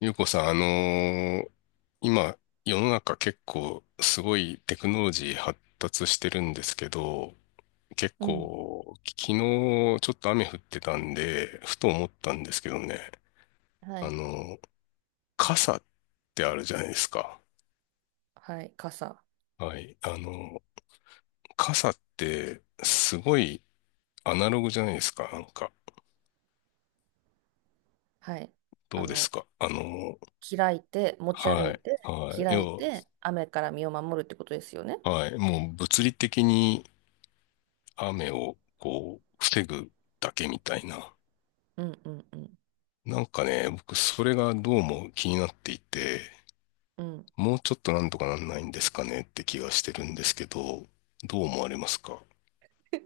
ゆうこさん、今、世の中結構すごいテクノロジー発達してるんですけど、結うん。構、昨日ちょっと雨降ってたんで、ふと思ったんですけどね、はあい。のー傘ってあるじゃないですか。はい。傘。はい。ー傘ってすごいアナログじゃないですか、なんか。はい。どあうですの、かー開いて、持ち歩はいい。て、はい。開い要て、雨から身を守るってことですよね。は、はい。もう物理的に雨をこう、防ぐだけみたいな。うんうんうん。なんかね、僕それがどうも気になっていて、うん。もうちょっとなんとかなんないんですかねって気がしてるんですけど、どう思われますか？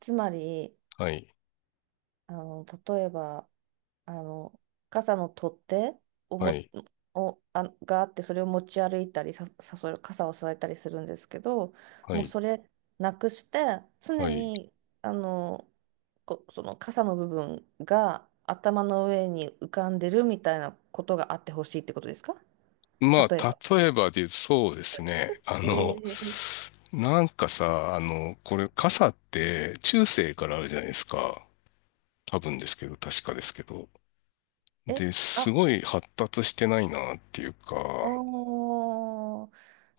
つまり、はい、例えば、あの、傘の取っ手をはも、い、を、あ、があって、それを持ち歩いたり、それ、傘を支えたりするんですけど、はもうい、それなくして、常はい。に、あの、その傘の部分が頭の上に浮かんでるみたいなことがあってほしいってことですか？ま例えあ、ば。例えばで、そうですね。あの、えーなんかさ、あの、これ傘って中世からあるじゃないですか。多分ですけど、確かですけど。え、で、すあ、ごい発達してないなっていうか、おー、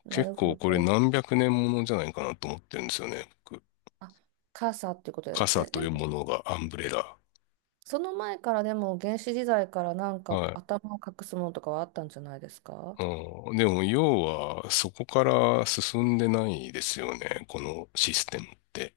な結るほ構これど。何百年ものじゃないかなと思ってるんですよね、僕。あ、傘っていうことです傘よね。とでいうもものがアンブレラ。その前からでも原始時代からなんかはい。頭を隠すものとかはあったんじゃないですか？うん、でも要はそこから進んでないですよね、このシステムって。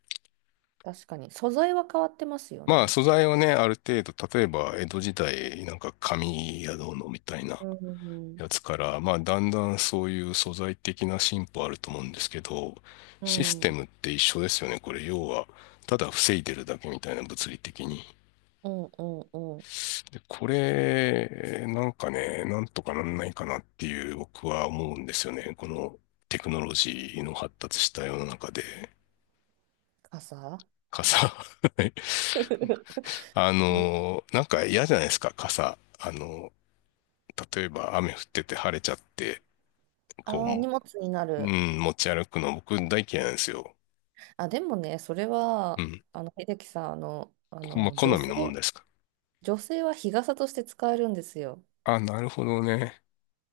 確かに。素材は変わってますよまあね。素材はね、ある程度、例えば江戸時代なんか紙やどうのみたいなうん。やつから、まあだんだんそういう素材的な進歩あると思うんですけど、うシステん。ムって一緒ですよね、これ要は。ただ防いでるだけみたいな物理的に。うんうんうん。で、これ、なんかね、なんとかなんないかなっていう僕は思うんですよね。このテクノロジーの発達した世の中で、傘。 傘。はい あぶの、なんか嫌じゃないですか、傘。あの、例えば雨降ってて晴れちゃって、こああ、荷物になう、うる。ん、持ち歩くの僕大嫌いなんですよ。あ、でもね、それうは、ん。秀樹さん、まあ、好みのもんですか。女性は日傘として使えるんですよ。あ、なるほどね。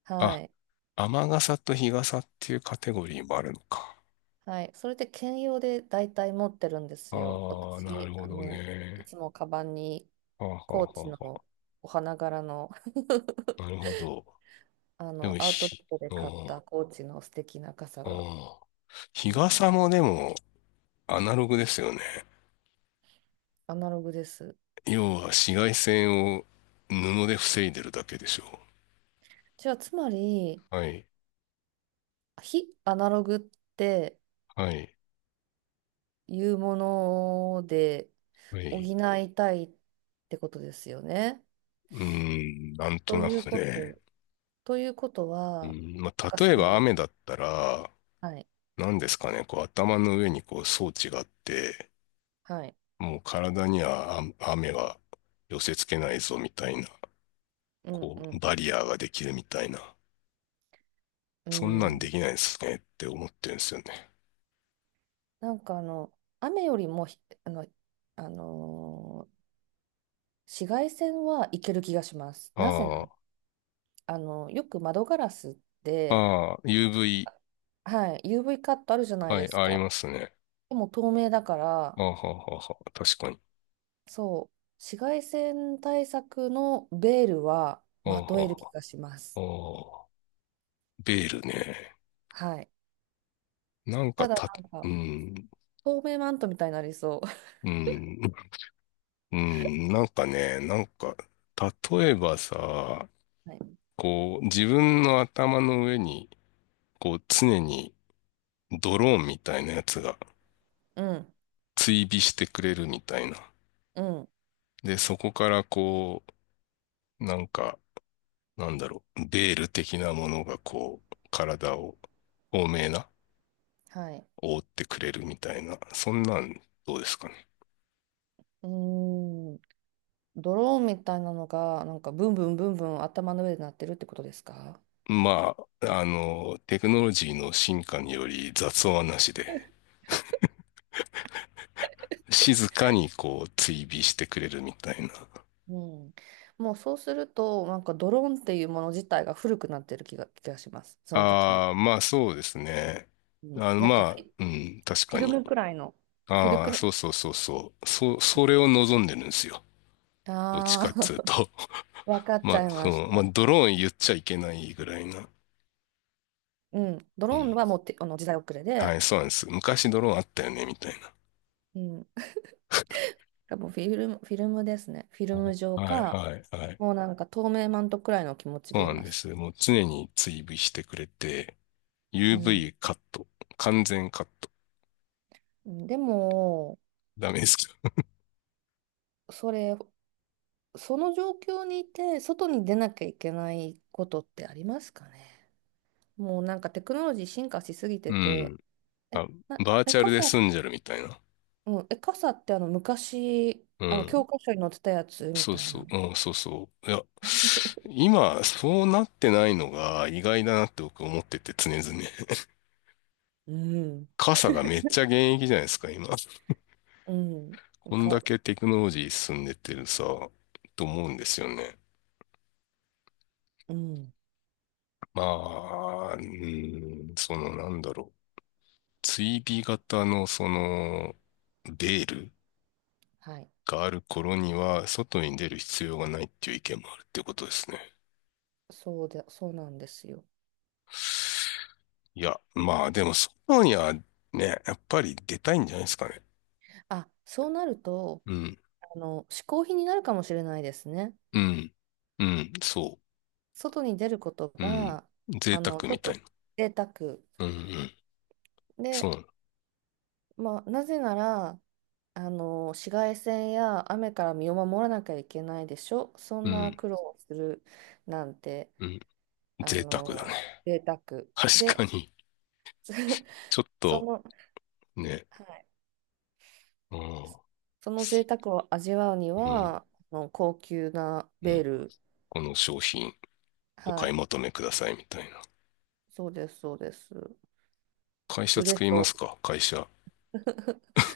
はあ、い。雨傘と日傘っていうカテゴリーもあるのか。はい、それで兼用で大体持ってるんですよ。ああ、なる私、ほどいね。つもカバンにはあコはーあチはのお花柄の。 な るほど。でも、アウトレひ、ットでう買っん、うたコーチの素敵な傘が、ん日あの傘もでも、アナログですよね。アナログです。要は紫外線を布で防いでるだけでしょじゃあ、つまり、う。はい、非アナログってはい、いうものでは補い。いたいってことですよね。うーん、なんととないうくこね。と、ということうは、ん、まなんあ、かそ例えばの、雨だったら、はい、何ですかね、こう頭の上にこう装置があって、はい、もう体にはあ雨は寄せ付けないぞみたいな、うんこううん。バリアーができるみたいな、うそんなんん、できないですねって思ってるんですよね。なんか、雨よりもひ、あの、あのー紫外線はいける気がします。なぜなあら、よく窓ガラスっあ、て、ああ、UV、はい、UV カットあるじゃないはでい、すありか。ますね。でも透明だから、ああ、はあはあはあ確かに。そう、紫外線対策のベールはああ、まはとあえる気はがしまあす。ああベールね。はい。なんかただた、なんうか、ん、透明マントみたいになりそうん、うん、なんかね、なんか、例えばさ、う。はい。こう、自分の頭の上に、こう、常にドローンみたいなやつがうん、追尾してくれるみたいな。うん、で、そこからこう、なんか、なんだろう、ベール的なものがこう、体を、透明な、はい。覆ってくれるみたいな、そんなんどうですかね。うーん。ドローンみたいなのが、なんかブンブンブンブン頭の上で鳴ってるってことですか？まあ、あの、テクノロジーの進化により雑音はなしで、静かにこう追尾してくれるみたいな。うん。もうそうすると、なんかドローンっていうもの自体が古くなってる気がします。その時に。ああ、まあそうですね。うん。あの、なんまかあ、うん、確フィかルに。ムくらいの、フィルあクあ、そル、うそうそうそう。そ、それを望んでるんですよ。どっちああ。かっつうと。わか っまちゃあ、いそましの、まあ、た。ドローン言っちゃいけないぐらいな。うん。ドうローンん。はもうて、あの時代遅れで、はい、そうなんです。昔ドローンあったよね、みたいな。うん。多分フィルムですね。フィルム状はい、か、はい、はい。もうなんか透明マントくらいの気持ちそうでいなんまです。す。もう常に追尾してくれて、うん。UV カット、完全カット。でも、ダメですか？それその状況にいて、外に出なきゃいけないことってありますかね？もうなんかテクノロジー進化しすぎてうて、ん。え、あ、な、バーえ、チャル傘、で済んじゃるみたいな。うん、え、傘ってあの昔、うあの教ん。科書に載ってたやつみそうたいそう、な。うん、そうそう。いや、今、そうなってないのが意外だなって僕思ってて常々。うん、傘がめっちゃ現役じゃないですか、今。うん、こんだけテクノロジー進んでってるさ、と思うんですよね。うん、まあ、うん、そのなんだろう。追尾型のその、ベールはい。がある頃には、外に出る必要がないっていう意見もあるっていうことですね。そうで、そうなんですよ。いや、まあでも、外にはね、やっぱり出たいんじゃないですかね。あ、そうなると、うん、嗜好品になるかもしれないですね。うん、うん、そ外に出ることう、うん、が、贅沢ちょみったいとな。贅沢。うん、うん、そで、うなの、まあ、なぜなら、紫外線や雨から身を守らなきゃいけないでしょ。そうんなん、苦労をするなんて、うん、あ贅沢だね。の、贅沢確で。かに、ちょっそとの、ね、はい、うん、うその贅沢を味わうにん、は、高級なうベーん、ル、この商品おは買いい、求めくださいみたいな。そうです、そうです。会社売れ作りまそすう。か、会社。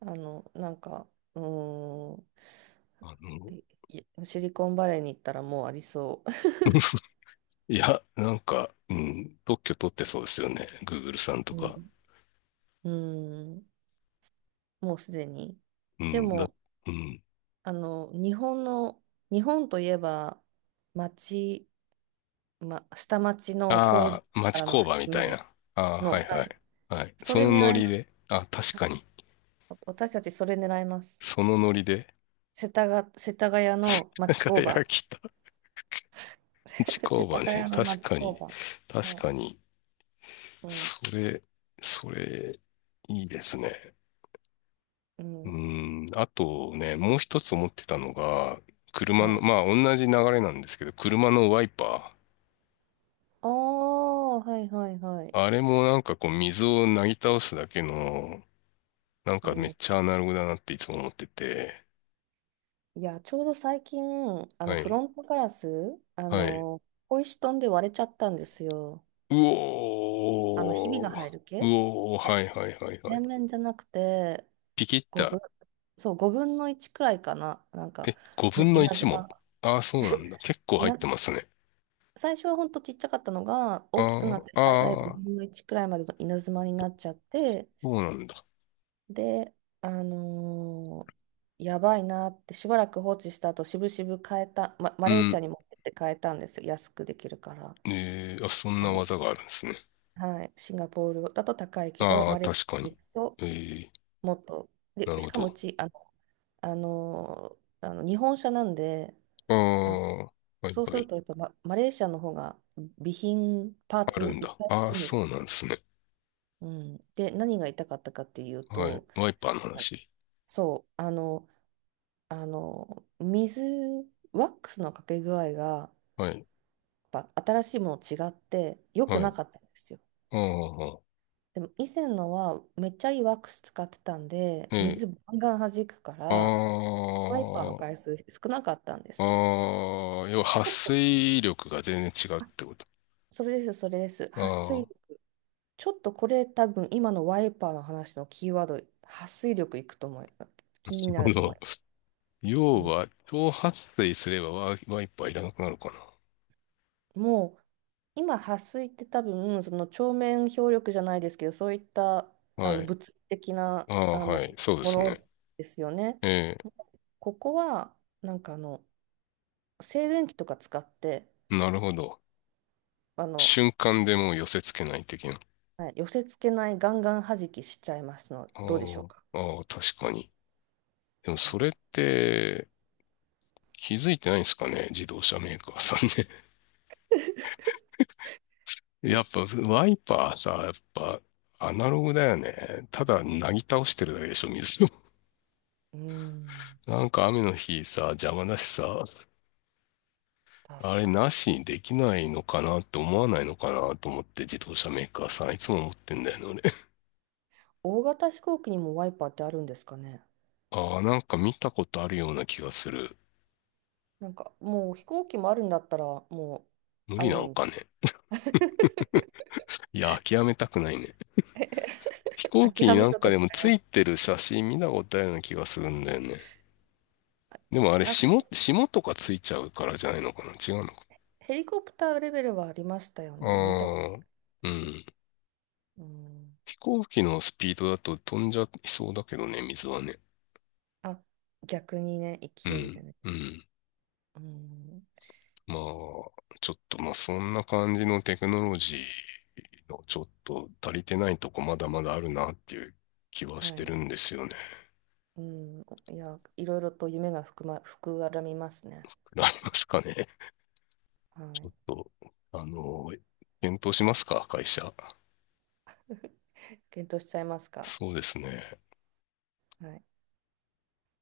なんか、うーん、あの、いいシリコンバレーに行ったらもうありそ いや、なんか、うん、特許取ってそうですよね。Google さんとう。か。うん、うん、もうすでに。うでん、だ、も、うん。あの、日本の、日本といえば、町、下町の工場ああ、か町らの工発場みたい明な。ああ、の、はいははい。い。はい。そそれのノ狙いリます。で。あ、確はかい。に。私たちそれ狙います。そのノリで。世田谷の 町工輝場。きた町 工世場田ね。谷の確町か工に。場。確はかい。に。うん、それ、それ、いいですね。ううん、ん、あとね、もう一つ思ってたのが、車はの、い。まあ同じ流れなんですけど、車のワイパああ、はいはいはい。ー。あれもなんかこう水をなぎ倒すだけの、なんうかめん、っちゃアナログだなっていつも思ってて。いや、ちょうど最近、はフい。ロントガラス、はい。小石飛んで割れちゃったんですよ。うひびがおー。入るう系おー。はでいはいはいはい。全面じゃなくて、ピキッ5た。分、そう、5分の1くらいかな。なんか、え、5ね分の稲1妻も？が、ああ、そうなんだ。結構入っ稲、てますね。最初はほんとちっちゃかったのが、大きくなあってあ、最大あ5あ、分の1くらいまでの稲妻になっちゃって、そうなんだ。で、あのーやばいなって、しばらく放置した後、しぶしぶ変えた、ま、マうレーシアん。に持ってって変えたんですよ。安くできるから。えー、あ、そんあなの、技があるんですね。はい、シンガポールだと高いけど、ああ、マレーシ確かアにに。行くとええ、もっと、で、なるしほかもうど。ち、日本車なんで、ああ、あ、はいそうすはるい。とやっぱマレーシアの方が備品、パーあるツんいっだ。ぱいあああ、るんですそよ。うなんですね。うん、で、何が痛かったかっていうはい。と、ワイパーのあ、話。そう、あの、水、ワックスのかけ具合が、はい。やっぱ新しいもの違って良くはない。かったんですよ。ああ、でも以前のはめっちゃいいワックス使ってたんで、ええ、水バンガン弾くかあら、ワイパーの回あ、数少なかったんであすよ。あ、要は、撥水力が全然違うってこと？それです、それです。あ撥あ、水、ちょっとこれ多分今のワイパーの話のキーワード、撥水力いくと思い、気にななるほると思いど。ます。う要ん、は、超撥水すればワイ、ワイパーいらなくなるかもう今、撥水って多分その鏡面表力じゃないですけど、そういったな。はい。物理的なああ、はい。そうでもすね。のですよね。えここはなんか静電気とか使ってえ、なるほど。あの、瞬間でもう寄せ付けない的な。はい、寄せ付けないガンガン弾きしちゃいますのあどうでしょうか？あ、ああ、確かに。でもそれって気づいてないんですかね、自動車メーカーさんね。えやっうぱワイパーさ、やっぱアナログだよね。ただなぎ倒してるだけでしょ、水を。ーん なんか雨の日さ、邪魔だしさ、確あれかに。なしにできないのかなって思わないのかなと思って自動車メーカーさんいつも思ってんだよね、大型飛行機にもワイパーってあるんですかね？俺。ああ、なんか見たことあるような気がする。なんかもう飛行機もあるんだったらもう無あ理るなんん。 かね。いや、諦めたくないね。飛 行機諦にめなんようかとでしてもつます。いてる写真見たことあるような気がするんだよね。でもあれ、なんか霜、霜とかついちゃうからじゃないのかな違うのかヘリコプターレベルはありましたよなね。見たこと。ああうん。うん。飛行機のスピードだと飛んじゃいそうだけどね、水はね。あ、逆にね、う勢いでん、ね。うん。うん。まあ、ちょっと、まあ、そんな感じのテクノロジーのちょっと足りてないとこまだまだあるなっていう気はしはてい。るんですよね。うん。いや、いろいろと夢が膨らみますね。ありますかね。はちょい。っと、あの、検討しますか、会社。検討しちゃいますか。そうですね。はい。